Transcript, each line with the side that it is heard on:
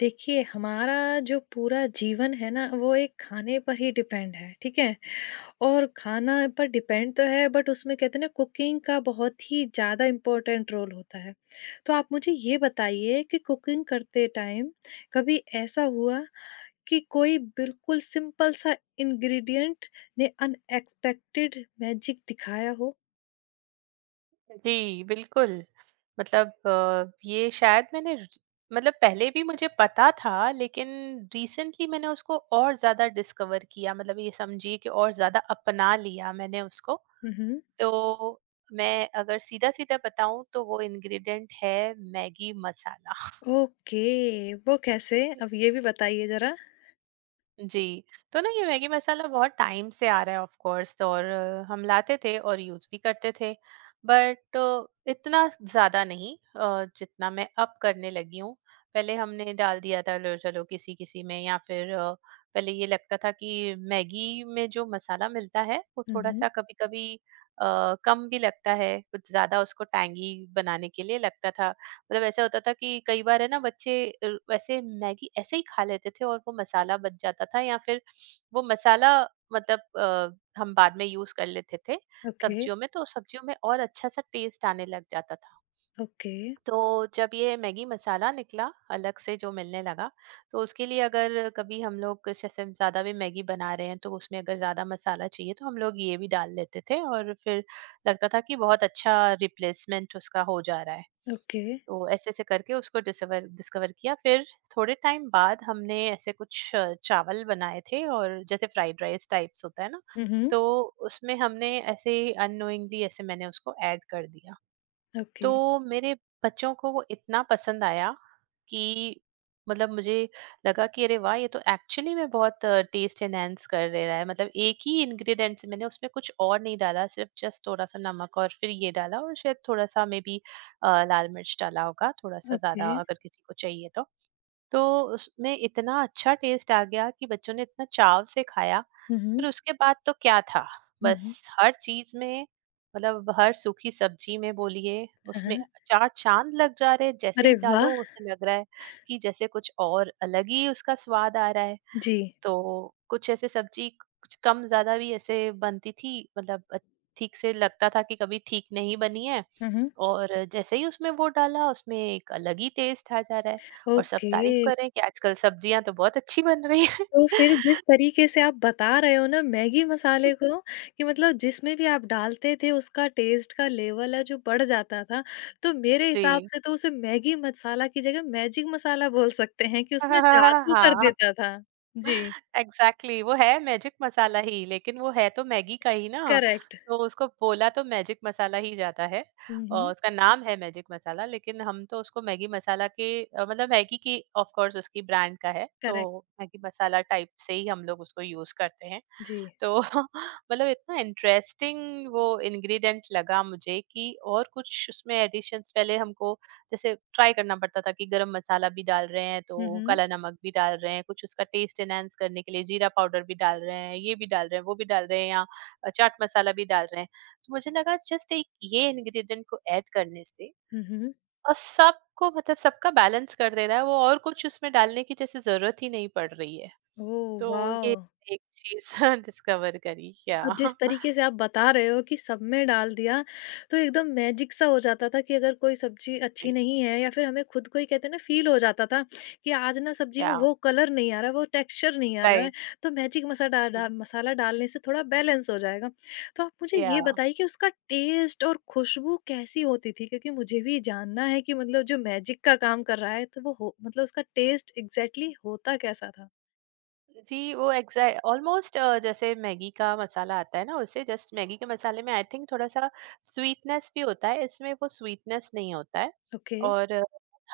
left: देखिए, हमारा जो पूरा जीवन है ना, वो एक खाने पर ही डिपेंड है, ठीक है? और खाना पर डिपेंड तो है बट उसमें कहते हैं ना कुकिंग का बहुत ही ज़्यादा इम्पोर्टेंट रोल होता है। तो आप मुझे ये बताइए कि कुकिंग करते टाइम कभी ऐसा हुआ कि कोई बिल्कुल सिंपल सा इंग्रीडिएंट ने अनएक्सपेक्टेड मैजिक दिखाया हो?
right: जी, बिल्कुल। मतलब ये शायद मैंने र मतलब पहले भी मुझे पता था, लेकिन रिसेंटली मैंने उसको और ज़्यादा डिस्कवर किया, मतलब ये समझिए कि और ज़्यादा अपना लिया मैंने उसको।
left: हुँ, हुँ।
right: तो मैं अगर सीधा-सीधा बताऊँ, तो वो इंग्रीडिएंट है मैगी मसाला।
left: ओके, वो कैसे? अब ये भी बताइए ज़रा।
right: जी, तो ना ये मैगी मसाला बहुत टाइम से आ रहा है ऑफ कोर्स और हम लाते थे और यूज़ भी करते थे, बट इतना ज़्यादा नहीं जितना मैं अब करने लगी हूँ। पहले हमने डाल दिया था लो चलो किसी-किसी में या फिर पहले ये लगता था कि मैगी में जो मसाला मिलता है, वो
left: हुँ, हुँ।
right: थोड़ा-सा कभी-कभी कम भी लगता है, कुछ ज़्यादा उसको टैंगी बनाने के लिए लगता था। मतलब ऐसा होता था कि कई बार है ना बच्चे वैसे मैगी ऐसे ही खा लेते थे और वो मसाला बच जाता था या फिर वो मसाला मतलब हम बाद में यूज कर लेते थे,
left: ओके,
right: सब्जियों में तो सब्जियों में और अच्छा सा टेस्ट आने लग जाता था।
left: ओके,
right: तो जब ये मैगी मसाला निकला अलग से जो मिलने लगा, तो उसके लिए अगर कभी हम लोग कुछ ऐसे ज्यादा भी मैगी बना रहे हैं तो उसमें अगर ज्यादा मसाला चाहिए तो हम लोग ये भी डाल लेते थे और फिर लगता था कि बहुत अच्छा रिप्लेसमेंट उसका हो जा रहा है।
left: ओके।
right: तो ऐसे-ऐसे करके उसको डिसवर डिस्कवर किया। फिर थोड़े टाइम बाद हमने ऐसे कुछ चावल बनाए थे और जैसे फ्राइड राइस टाइप्स होता है ना,
left: हुँ, हुँ।
right: तो उसमें हमने ऐसे ही अननोइंगली ऐसे मैंने उसको ऐड कर दिया।
left: ओके,
right: तो मेरे बच्चों को वो इतना पसंद आया कि मतलब मुझे लगा कि अरे वाह, ये तो एक्चुअली में बहुत टेस्ट एनहेंस कर दे रहा है, मतलब एक ही इंग्रेडिएंट से मैंने उसमें कुछ और नहीं डाला, सिर्फ जस्ट थोड़ा सा नमक और फिर ये डाला, और शायद थोड़ा सा मे बी लाल मिर्च डाला होगा थोड़ा सा
left: ओके।
right: ज्यादा अगर किसी को चाहिए तो। तो उसमें इतना अच्छा टेस्ट आ गया कि बच्चों ने इतना चाव से खाया।
left: हुँ,
right: फिर
left: हुँ।
right: उसके बाद तो क्या था,
left: हुँ, हुँ।
right: बस हर चीज़ में, मतलब हर सूखी सब्जी में बोलिए,
left: हाँ,
right: उसमें
left: हाँ।
right: चार चाँद लग जा रहे हैं, जैसे ही
left: अरे
right: डालो
left: वाह!
right: उसे लग रहा है कि जैसे कुछ और अलग ही उसका स्वाद आ रहा है।
left: जी।
right: तो कुछ ऐसे सब्जी कुछ कम ज़्यादा भी ऐसे बनती थी, मतलब ठीक से लगता था कि कभी ठीक नहीं बनी है,
left: हुँ, हुँ।
right: और जैसे ही उसमें वो डाला उसमें एक अलग ही टेस्ट आ जा रहा है और सब
left: ओके।
right: तारीफ कर रहे हैं कि आजकल सब्जियां तो बहुत अच्छी बन रही है।
left: तो फिर जिस तरीके से आप बता रहे हो ना मैगी मसाले को कि मतलब जिसमें भी आप डालते थे उसका टेस्ट का लेवल है जो बढ़ जाता था, तो मेरे हिसाब
right: जी।
left: से तो उसे मैगी मसाला की जगह मैजिक मसाला बोल सकते हैं कि उसमें जादू कर
right: हाँ,
left: देता था। जी,
right: एग्जैक्टली exactly, वो है मैजिक मसाला ही, लेकिन वो है तो मैगी का ही ना।
left: करेक्ट।
right: तो उसको बोला तो मैजिक मसाला ही जाता है,
left: हुँ,
right: और
left: हुँ।
right: उसका नाम है मैजिक मसाला, लेकिन हम तो उसको मैगी मसाला के मतलब मैगी की ऑफ कोर्स उसकी ब्रांड का है,
left: करेक्ट।
right: तो मैगी मसाला टाइप से ही हम लोग उसको यूज करते हैं।
left: जी।
right: तो मतलब इतना इंटरेस्टिंग वो इंग्रेडिएंट लगा मुझे, कि और कुछ उसमें एडिशंस पहले हमको जैसे ट्राई करना पड़ता था, कि गरम मसाला भी डाल रहे हैं तो
left: हुँ, हुँ।
right: काला नमक भी डाल रहे हैं, कुछ उसका टेस्ट एनहांस करने के लिए जीरा पाउडर भी डाल रहे हैं, ये भी डाल रहे हैं वो भी डाल रहे हैं, या चाट मसाला भी डाल रहे हैं। तो मुझे लगा जस्ट एक ये इंग्रेडिएंट को ऐड करने से,
left: हुँ, हुँ।
right: और सबको, मतलब सबका बैलेंस कर दे रहा है वो, और कुछ उसमें डालने की जैसे जरूरत ही नहीं पड़ रही है।
left: ओह
right: तो
left: वाव!
right: ये एक चीज़ डिस्कवर करी,
left: तो जिस तरीके से आप बता रहे हो कि सब में डाल दिया, तो एकदम मैजिक सा हो जाता था कि अगर कोई सब्ज़ी अच्छी नहीं है या फिर हमें खुद को ही कहते हैं ना फ़ील हो जाता था कि आज ना सब्ज़ी
right: या,
left: में वो कलर नहीं आ रहा है, वो टेक्सचर नहीं आ रहा है,
right: राइट,
left: तो मैजिक मसा डा डा मसाला डालने से थोड़ा बैलेंस हो जाएगा। तो आप मुझे
right: या।
left: ये बताइए कि उसका टेस्ट और खुशबू कैसी होती थी? क्योंकि मुझे भी जानना है कि मतलब जो मैजिक का काम कर रहा है, तो वो हो मतलब उसका टेस्ट एग्ज़ैक्टली होता कैसा था?
right: जी, वो एग्ज़ै ऑलमोस्ट जैसे मैगी का मसाला आता है ना, उससे जस्ट मैगी के मसाले में आई थिंक थोड़ा-सा स्वीटनेस भी होता है, इसमें वो स्वीटनेस नहीं होता है,
left: ओके।
right: और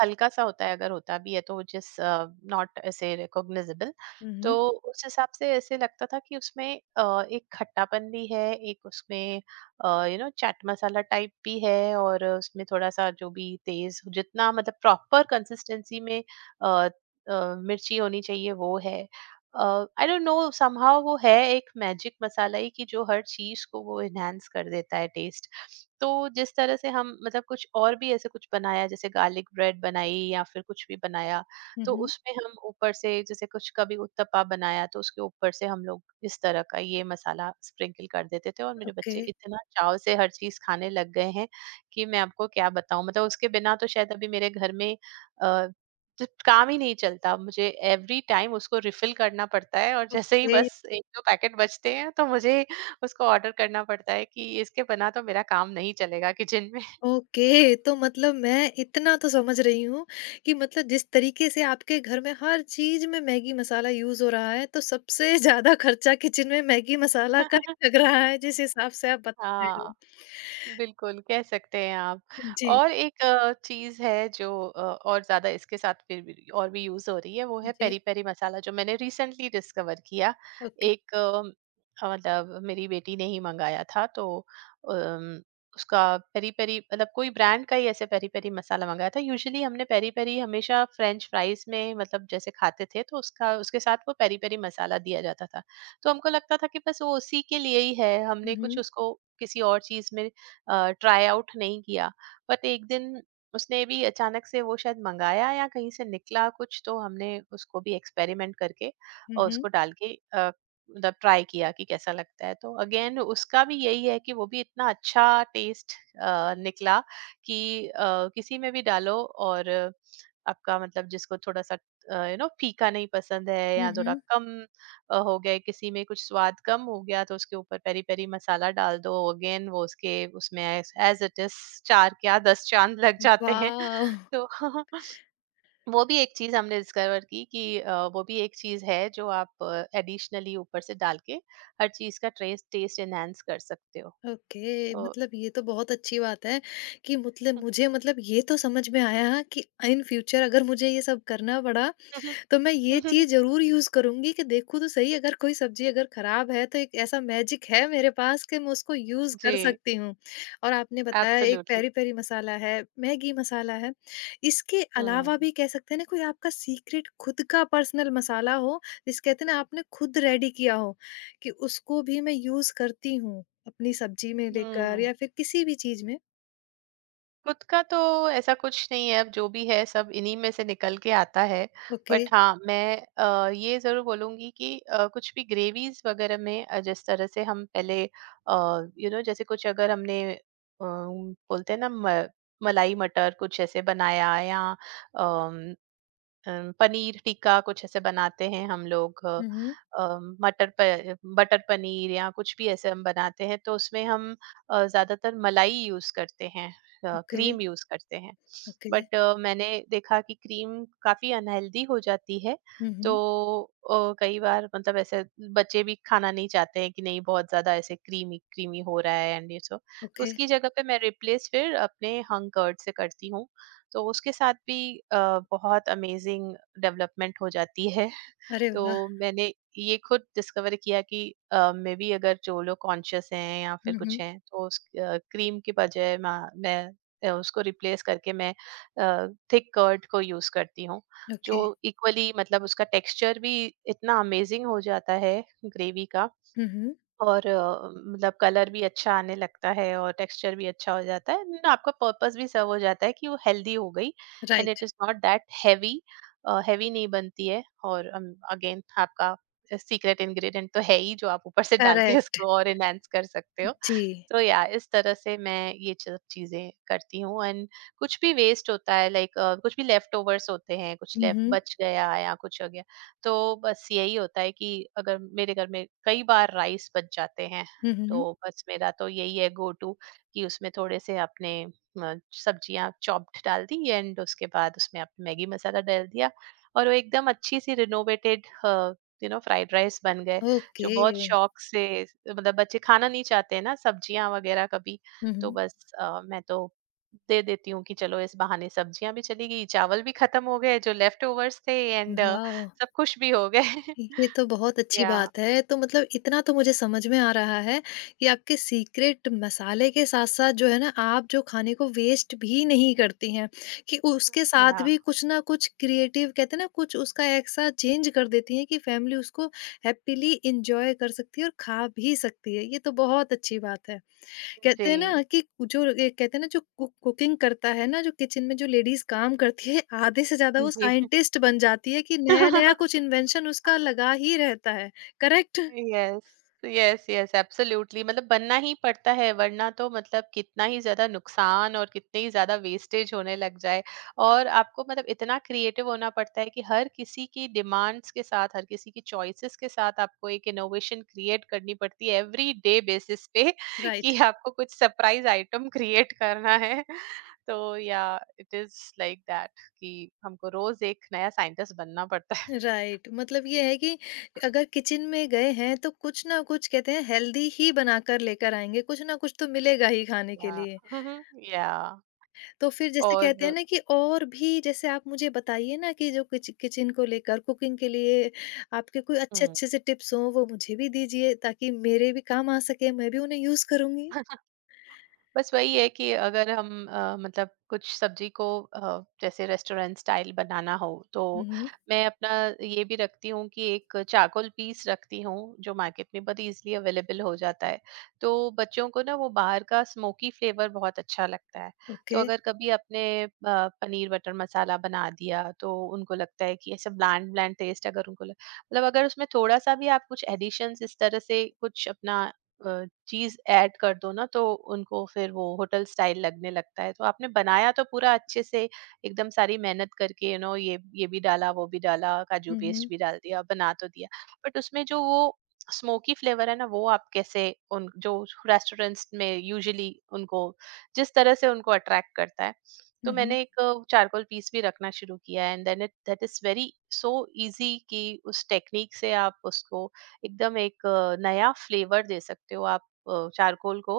right: हल्का-सा होता है, अगर होता भी है तो जस्ट नॉट ऐसे रिकॉग्नाइजेबल।
left: हुँ,
right: तो
left: हुँ।
right: उस हिसाब से ऐसे लगता था कि उसमें एक खट्टापन भी है, एक उसमें you know chaat masala type भी है, और उसमें थोड़ा-सा जो भी तेज़ जितना मतलब प्रॉपर कंसिस्टेंसी में अ मिर्ची होनी चाहिए वो है। आई डोंट नो समहाउ, वो है एक मैजिक मसाला ही कि जो हर चीज को वो एनहांस कर देता है टेस्ट। तो जिस तरह से हम मतलब कुछ और भी ऐसे कुछ बनाया, जैसे गार्लिक ब्रेड बनाई या फिर कुछ भी बनाया,
left: हुँ,
right: तो
left: हुँ।
right: उसमें हम ऊपर से, जैसे कुछ कभी उत्तपा बनाया तो उसके ऊपर से हम लोग इस तरह का ये मसाला स्प्रिंकल कर देते थे, और मेरे
left: ओके,
right: बच्चे इतना चाव से हर चीज खाने लग गए हैं कि मैं आपको क्या बताऊं, मतलब उसके बिना तो शायद अभी मेरे घर में जब काम ही नहीं चलता, मुझे एवरी टाइम उसको रिफिल करना पड़ता है, और जैसे ही
left: ओके।
right: बस एक दो पैकेट बचते हैं तो मुझे उसको ऑर्डर करना पड़ता है कि इसके बिना तो मेरा काम नहीं चलेगा किचन में।
left: ओके, तो मतलब मैं इतना तो समझ रही हूँ कि मतलब जिस तरीके से आपके घर में हर चीज़ में मैगी मसाला यूज़ हो रहा है, तो सबसे ज़्यादा खर्चा किचन में मैगी मसाला का ही लग रहा है, जिस हिसाब से आप बता रहे
right: हाँ,
left: हो।
right: बिल्कुल, कह सकते हैं आप।
left: जी,
right: और एक चीज़ है जो और ज़्यादा इसके साथ फिर भी और भी यूज़ हो रही है, वो है
left: जी,
right: पेरी-पेरी मसाला जो मैंने रिसेंटली डिस्कवर किया।
left: ओके।
right: एक मतलब मेरी बेटी ने ही मँगाया था, तो अम, उसका पेरी-पेरी, मतलब कोई ब्रांड का ही ऐसे पेरी-पेरी मसाला मँगाया था। यूजुअली हमने पेरी-पेरी हमेशा फ्रेंच फ्राइज़ में, मतलब जैसे खाते थे तो उसका उसके साथ वो पेरी-पेरी मसाला दिया जाता था। तो हमको लगता था कि बस वो उसी के लिए ही है, हमने
left: हुँ,
right: कुछ
left: हुँ।
right: उसको किसी और चीज़ में ट्राई आउट नहीं किया, बट एक दिन उसने भी अचानक से वो शायद मंगाया या कहीं से निकला कुछ, तो हमने उसको भी एक्सपेरिमेंट करके
left: हुँ,
right: और
left: हुँ।
right: उसको डाल के मतलब ट्राई किया कि कैसा लगता है, तो अगेन उसका भी यही है कि वो भी इतना अच्छा टेस्ट निकला, कि किसी में भी डालो और आपका, मतलब जिसको थोड़ा सा यू नो फीका नहीं पसंद है
left: हुँ,
right: या थोड़ा
left: हुँ।
right: कम हो गया है, किसी में कुछ स्वाद कम हो गया तो उसके ऊपर पेरी पेरी मसाला डाल दो, अगेन वो उसके उसमें एज इट इज चार क्या दस चांद लग जाते हैं।
left: वाह!
right: तो वो भी एक चीज हमने डिस्कवर की कि वो भी एक चीज है जो आप एडिशनली ऊपर से डाल के हर चीज का ट्रेस टेस्ट एनहांस कर सकते हो।
left: ओके,
right: तो
left: मतलब ये तो बहुत अच्छी बात है कि मतलब मुझे मतलब ये तो समझ में आया कि इन फ्यूचर अगर मुझे ये सब करना पड़ा तो मैं ये चीज़ ज़रूर यूज़ करूँगी कि देखूँ तो सही अगर कोई सब्ज़ी अगर ख़राब है तो एक ऐसा मैजिक है मेरे पास कि मैं उसको यूज़ कर
right: जी।
left: सकती हूँ। और आपने बताया एक
right: एब्सोल्युटली।
left: पेरी-पेरी मसाला है, मैगी मसाला है। इसके अलावा
right: हम्म,
left: भी कह सकते हैं ना कोई आपका सीक्रेट खुद का पर्सनल मसाला हो, जिसे कहते हैं ना आपने खुद रेडी किया हो, कि उसको भी मैं यूज़ करती हूँ अपनी सब्ज़ी में लेकर
right: हम्म।
left: या फिर किसी भी चीज़ में।
right: खुद का तो ऐसा कुछ नहीं है, अब जो भी है सब इन्हीं में से निकल के आता है।
left: ओके।
right: बट हाँ, मैं ये जरूर बोलूंगी कि कुछ भी ग्रेवीज वगैरह में जिस तरह से हम पहले यू नो, जैसे कुछ अगर हमने बोलते हैं ना मलाई मटर कुछ ऐसे बनाया, या पनीर टिक्का कुछ ऐसे बनाते हैं हम लोग,
left: हुँ, हुँ।
right: बटर पनीर या कुछ भी ऐसे हम बनाते हैं, तो उसमें हम ज्यादातर मलाई यूज करते हैं,
left: ओके,
right: क्रीम यूज करते हैं।
left: ओके।
right: बट मैंने देखा कि क्रीम काफी अनहेल्दी हो जाती है।
left: हुँ,
right: तो
left: हुँ।
right: कई बार मतलब ऐसे बच्चे भी खाना नहीं चाहते हैं कि नहीं, बहुत ज्यादा ऐसे क्रीमी क्रीमी हो रहा है एंड ये सब। तो
left: ओके।
right: उसकी जगह पे मैं रिप्लेस फिर अपने हंग कर्ड से करती हूँ, तो उसके साथ भी अ, बहुत अमेजिंग डेवलपमेंट हो जाती है।
left: अरे
right: तो
left: वाह!
right: मैंने ये खुद डिस्कवर किया कि मे बी अगर जो लोग कॉन्शियस हैं या फिर
left: हुँ,
right: कुछ
left: हुँ।
right: हैं तो उस क्रीम के बजाय मैं उसको रिप्लेस करके मैं थिक कर्ड को यूज करती हूँ, जो
left: ओके।
right: इक्वली मतलब उसका टेक्सचर भी इतना अमेजिंग हो जाता है ग्रेवी का।
left: हुँ, हुँ।
right: और मतलब कलर भी अच्छा आने लगता है और टेक्सचर भी अच्छा हो जाता है, एंड आपका पर्पस भी सर्व हो जाता है कि वो हेल्दी हो गई, and it
left: right,
right: is not that heavy, heavy नहीं बनती है, और अगेन आपका सीक्रेट इंग्रेडिएंट तो है ही, जो आप ऊपर से डाल के
left: करेक्ट
right: उसको और एनहांस कर सकते हो।
left: जी।
right: तो या, इस तरह से मैं ये सब चीजें करती हूँ एंड कुछ भी वेस्ट होता है लाइक कुछ भी लेफ्ट ओवर्स होते हैं, कुछ
left: हुँ,
right: लेफ्ट
left: हुँ।
right: बच गया या कुछ हो गया, तो बस यही होता है कि अगर मेरे घर में कई बार राइस बच जाते हैं,
left: हुँ, हुँ।
right: तो बस मेरा तो यही है गो टू कि उसमें थोड़े से अपने सब्जियां चॉप्ड डाल दी, एंड उसके बाद उसमें आप मैगी मसाला डाल दिया और वो एकदम अच्छी सी renovated you know fried rice बन गए, जो
left: ओके।
right: बहुत शौक से, मतलब बच्चे खाना नहीं चाहते हैं ना सब्जियां वगैरह कभी,
left: हुँ,
right: तो
left: हुँ।
right: बस मैं तो दे देती हूँ कि चलो इस बहाने सब्जियां भी चली गई चावल भी खत्म हो गए जो लेफ्ट ओवर्स थे, एंड
left: वॉव!
right: सब खुश भी हो गए।
left: ये तो बहुत अच्छी
right: या,
left: बात है। तो मतलब इतना तो मुझे समझ में आ रहा है कि आपके सीक्रेट मसाले के साथ-साथ जो है ना, आप जो खाने को वेस्ट भी नहीं करती हैं, कि उसके साथ
right: या।
left: भी कुछ ना कुछ क्रिएटिव कहते हैं ना, कुछ उसका ऐसा चेंज कर देती हैं कि फ़ैमिली उसको हैप्पीली एन्जॉय कर सकती है और खा भी सकती है। ये तो बहुत अच्छी बात है। कहते हैं
right: जी,
left: ना कि जो ए, कहते हैं ना जो कुक कुकिंग करता है ना, जो किचन में जो लेडीज़ काम करती है, आधे से ज़्यादा वो
right: जी।
left: साइंटिस्ट बन जाती है कि नया-नया कुछ इन्वेंशन उसका लगा ही रहता है। Correct?
right: Yes, yes, yes. Absolutely, मतलब बनना ही पड़ता है, वरना तो मतलब कितना ही ज्यादा नुकसान और कितने ही ज्यादा वेस्टेज होने लग जाए। और आपको मतलब इतना क्रिएटिव होना पड़ता है कि हर किसी की डिमांड्स के साथ हर किसी की चॉइसेस के साथ आपको एक इनोवेशन क्रिएट करनी पड़ती है एवरी डे बेसिस पे,
left: राइट,
right: कि आपको कुछ सरप्राइज आइटम क्रिएट करना है। तो या इट इज लाइक दैट, कि हमको रोज एक नया साइंटिस्ट बनना पड़ता है।
left: राइट। मतलब ये है कि अगर किचन में गए हैं, तो कुछ ना कुछ कहते हैं हेल्दी ही बनाकर लेकर आएँगे, कुछ ना कुछ तो मिलेगा ही खाने के
right: या,
left: लिए।
right: या,
left: तो फिर जैसे कहते हैं
right: और
left: ना कि और भी जैसे आप मुझे बताइए ना कि जो किचन को लेकर कुकिंग के लिए आपके कोई
right: हम्म।
left: अच्छे-अच्छे से टिप्स हों वो मुझे भी दीजिए ताकि मेरे भी काम आ सके, मैं भी उन्हें यूज़ करूँगी।
right: बस वही है कि अगर हम मतलब कुछ सब्जी को जैसे रेस्टोरेंट स्टाइल बनाना हो तो
left: हुँ, हुँ।
right: मैं अपना ये भी रखती हूँ कि एक चाकोल पीस रखती हूँ, जो मार्केट में बहुत इजीली अवेलेबल हो जाता है। तो बच्चों को ना वो बाहर का स्मोकी फ्लेवर बहुत अच्छा लगता है। तो
left: ओके।
right: अगर कभी अपने पनीर बटर मसाला बना दिया तो उनको लगता है कि ऐसा ब्लैंड ब्लैंड टेस्ट, अगर उनको मतलब अगर उसमें थोड़ा सा भी आप कुछ एडिशंस इस तरह से कुछ अपना चीज ऐड कर दो ना, तो उनको फिर वो होटल स्टाइल लगने लगता है। तो आपने बनाया तो पूरा अच्छे से, एकदम सारी मेहनत करके, ये भी डाला, वो भी डाला, काजू
left: हुँ,
right: पेस्ट
left: हुँ।
right: भी डाल दिया, बना तो दिया, बट उसमें जो वो स्मोकी फ्लेवर है ना, वो आप कैसे उन जो रेस्टोरेंट्स में यूजुअली उनको जिस तरह से उनको अट्रैक्ट करता है। तो
left: हुँ, हुँ।
right: मैंने एक चारकोल पीस भी रखना शुरू किया, and then it that is very so easy कि उस टेक्निक से आप उसको एकदम एक नया फ्लेवर दे सकते हो। आप चारकोल को,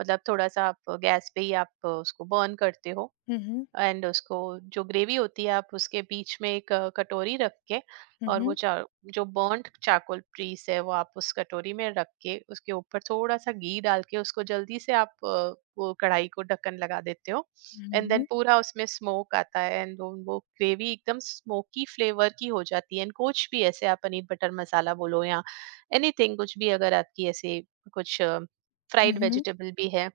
right: मतलब थोड़ा सा आप गैस पे ही आप उसको बर्न करते हो,
left: हुँ, हुँ।
right: एंड उसको जो ग्रेवी होती है आप उसके बीच में एक कटोरी रख के,
left: हुँ,
right: और
left: हुँ।
right: जो बर्न्ड चारकोल पीस है, वो आप उस कटोरी में रख के उसके ऊपर थोड़ा सा घी डाल के उसको जल्दी से आप वो कढ़ाई को ढक्कन लगा देते हो।
left: हुँ,
right: एंड देन
left: हुँ।
right: पूरा उसमें स्मोक आता है, एंड वो ग्रेवी एकदम स्मोकी फ्लेवर की हो जाती है। एंड कुछ भी, ऐसे आप पनीर बटर मसाला बोलो या एनीथिंग, कुछ भी अगर आपकी ऐसे कुछ
left: हुँ,
right: फ्राइड
left: हुँ।
right: वेजिटेबल भी है,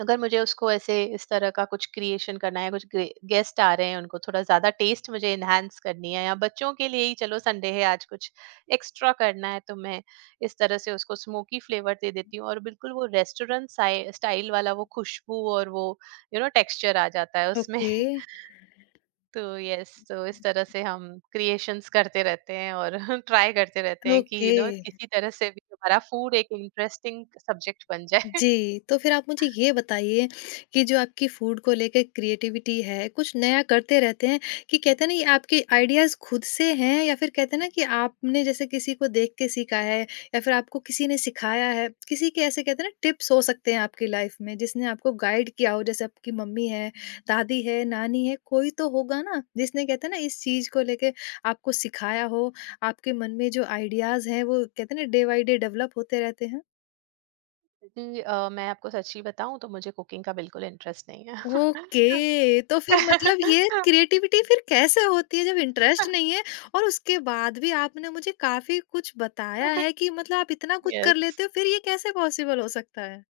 right: अगर मुझे उसको ऐसे इस तरह का कुछ क्रिएशन करना है, कुछ गेस्ट आ रहे हैं उनको थोड़ा ज्यादा टेस्ट मुझे इनहेंस करनी है, या बच्चों के लिए ही चलो संडे है आज कुछ एक्स्ट्रा करना है, तो मैं इस तरह से उसको स्मोकी फ्लेवर दे देती हूँ और बिल्कुल वो रेस्टोरेंट स्टाइल वाला वो खुशबू और वो टेक्सचर आ जाता है उसमें।
left: ओके।
right: तो यस, तो इस तरह से हम क्रिएशंस करते रहते हैं और ट्राई करते रहते हैं, कि
left: ओके।
right: किसी तरह से भी हमारा फूड एक इंटरेस्टिंग सब्जेक्ट बन जाए।
left: जी, तो फिर आप मुझे ये बताइए कि जो आपकी फूड को लेके क्रिएटिविटी है, कुछ नया करते रहते हैं कि कहते हैं ना ये आपके आइडियाज़ खुद से हैं या फिर कहते हैं ना कि आपने जैसे किसी को देख के सीखा है या फिर आपको किसी ने सिखाया है, किसी के ऐसे कहते हैं ना टिप्स हो सकते हैं आपकी लाइफ में जिसने आपको गाइड किया हो जैसे आपकी मम्मी है, दादी है, नानी है, कोई तो होगा ना जिसने कहते हैं ना इस चीज़ को लेके आपको सिखाया हो, आपके मन में जो आइडियाज़ हैं वो कहते हैं ना डे बाय डे डेवलप होते रहते हैं?
right: जी, मैं आपको सच्ची बताऊँ तो मुझे कुकिंग का बिल्कुल इंटरेस्ट नहीं है।
left: ओके, तो फिर मतलब ये क्रिएटिविटी फिर कैसे होती है जब इंटरेस्ट नहीं है? और उसके बाद भी आपने मुझे काफ़ी कुछ बताया है कि मतलब आप इतना कुछ कर
right: यस,
left: लेते हो, फिर ये कैसे पॉसिबल हो सकता है?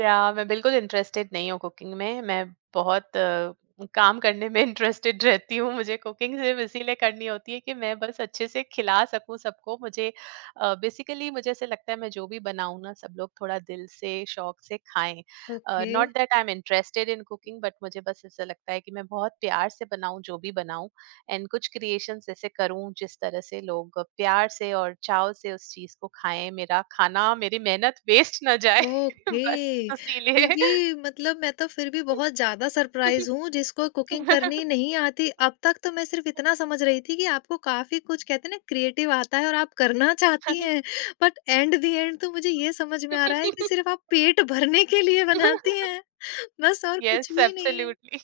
right: या मैं बिल्कुल इंटरेस्टेड नहीं हूँ कुकिंग में। मैं बहुत काम करने में इंटरेस्टेड रहती हूँ। मुझे कुकिंग सिर्फ़ इसीलिए करनी होती है कि मैं बस अच्छे से खिला सकूँ सबको। मुझे बेसिकली मुझे ऐसा लगता है मैं जो भी बनाऊँ ना, सब लोग थोड़ा दिल से, शौक से खाएँ।
left: Okay.
right: Not that I am interested in cooking, but मुझे बस ऐसा लगता है कि मैं बहुत प्यार से बनाऊँ जो भी बनाऊँ, एंड कुछ क्रिएशंस ऐसे करूँ जिस तरह से लोग प्यार से और चाव से उस चीज़ को खाएँ। मेरा खाना, मेरी मेहनत वेस्ट ना जाए। बस
left: ओके, फिर
right: इसीलिए।
left: भी मतलब मैं तो फिर भी बहुत ज़्यादा सरप्राइज़ हूँ जिसको कुकिंग करनी नहीं आती। अब तक तो मैं सिर्फ़ इतना समझ रही थी कि आपको काफ़ी कुछ कहते हैं ना क्रिएटिव आता है और आप करना चाहती हैं। बट एट द एंड तो मुझे ये समझ में आ रहा है कि सिर्फ़ आप पेट भरने के लिए बनाती हैं, बस और
right: Yes,
left: कुछ भी नहीं है।
right: absolutely,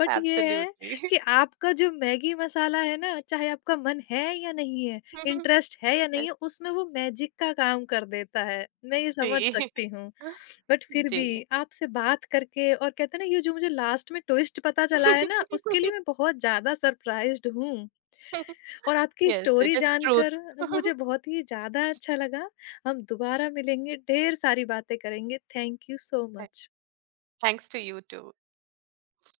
left: बट ये है
right: absolutely.
left: कि आपका जो मैगी मसाला है ना, चाहे आपका मन है या नहीं है,
right: Yes,
left: इंटरेस्ट है या नहीं है, उसमें वो मैजिक का काम कर देता है। मैं ये समझ
right: जी।
left: सकती हूँ। बट फिर भी
right: जी।
left: आपसे बात करके और कहते हैं ना, ये जो मुझे लास्ट में ट्विस्ट पता चला है ना, उसके लिए मैं बहुत ज़्यादा सरप्राइज़्ड हूँ और आपकी
right: Yes, it
left: story
right: is truth.
left: जानकर मुझे बहुत ही ज़्यादा अच्छा लगा। हम दोबारा मिलेंगे, ढेर सारी बातें करेंगे। Thank you so much.
right: Thanks to you too.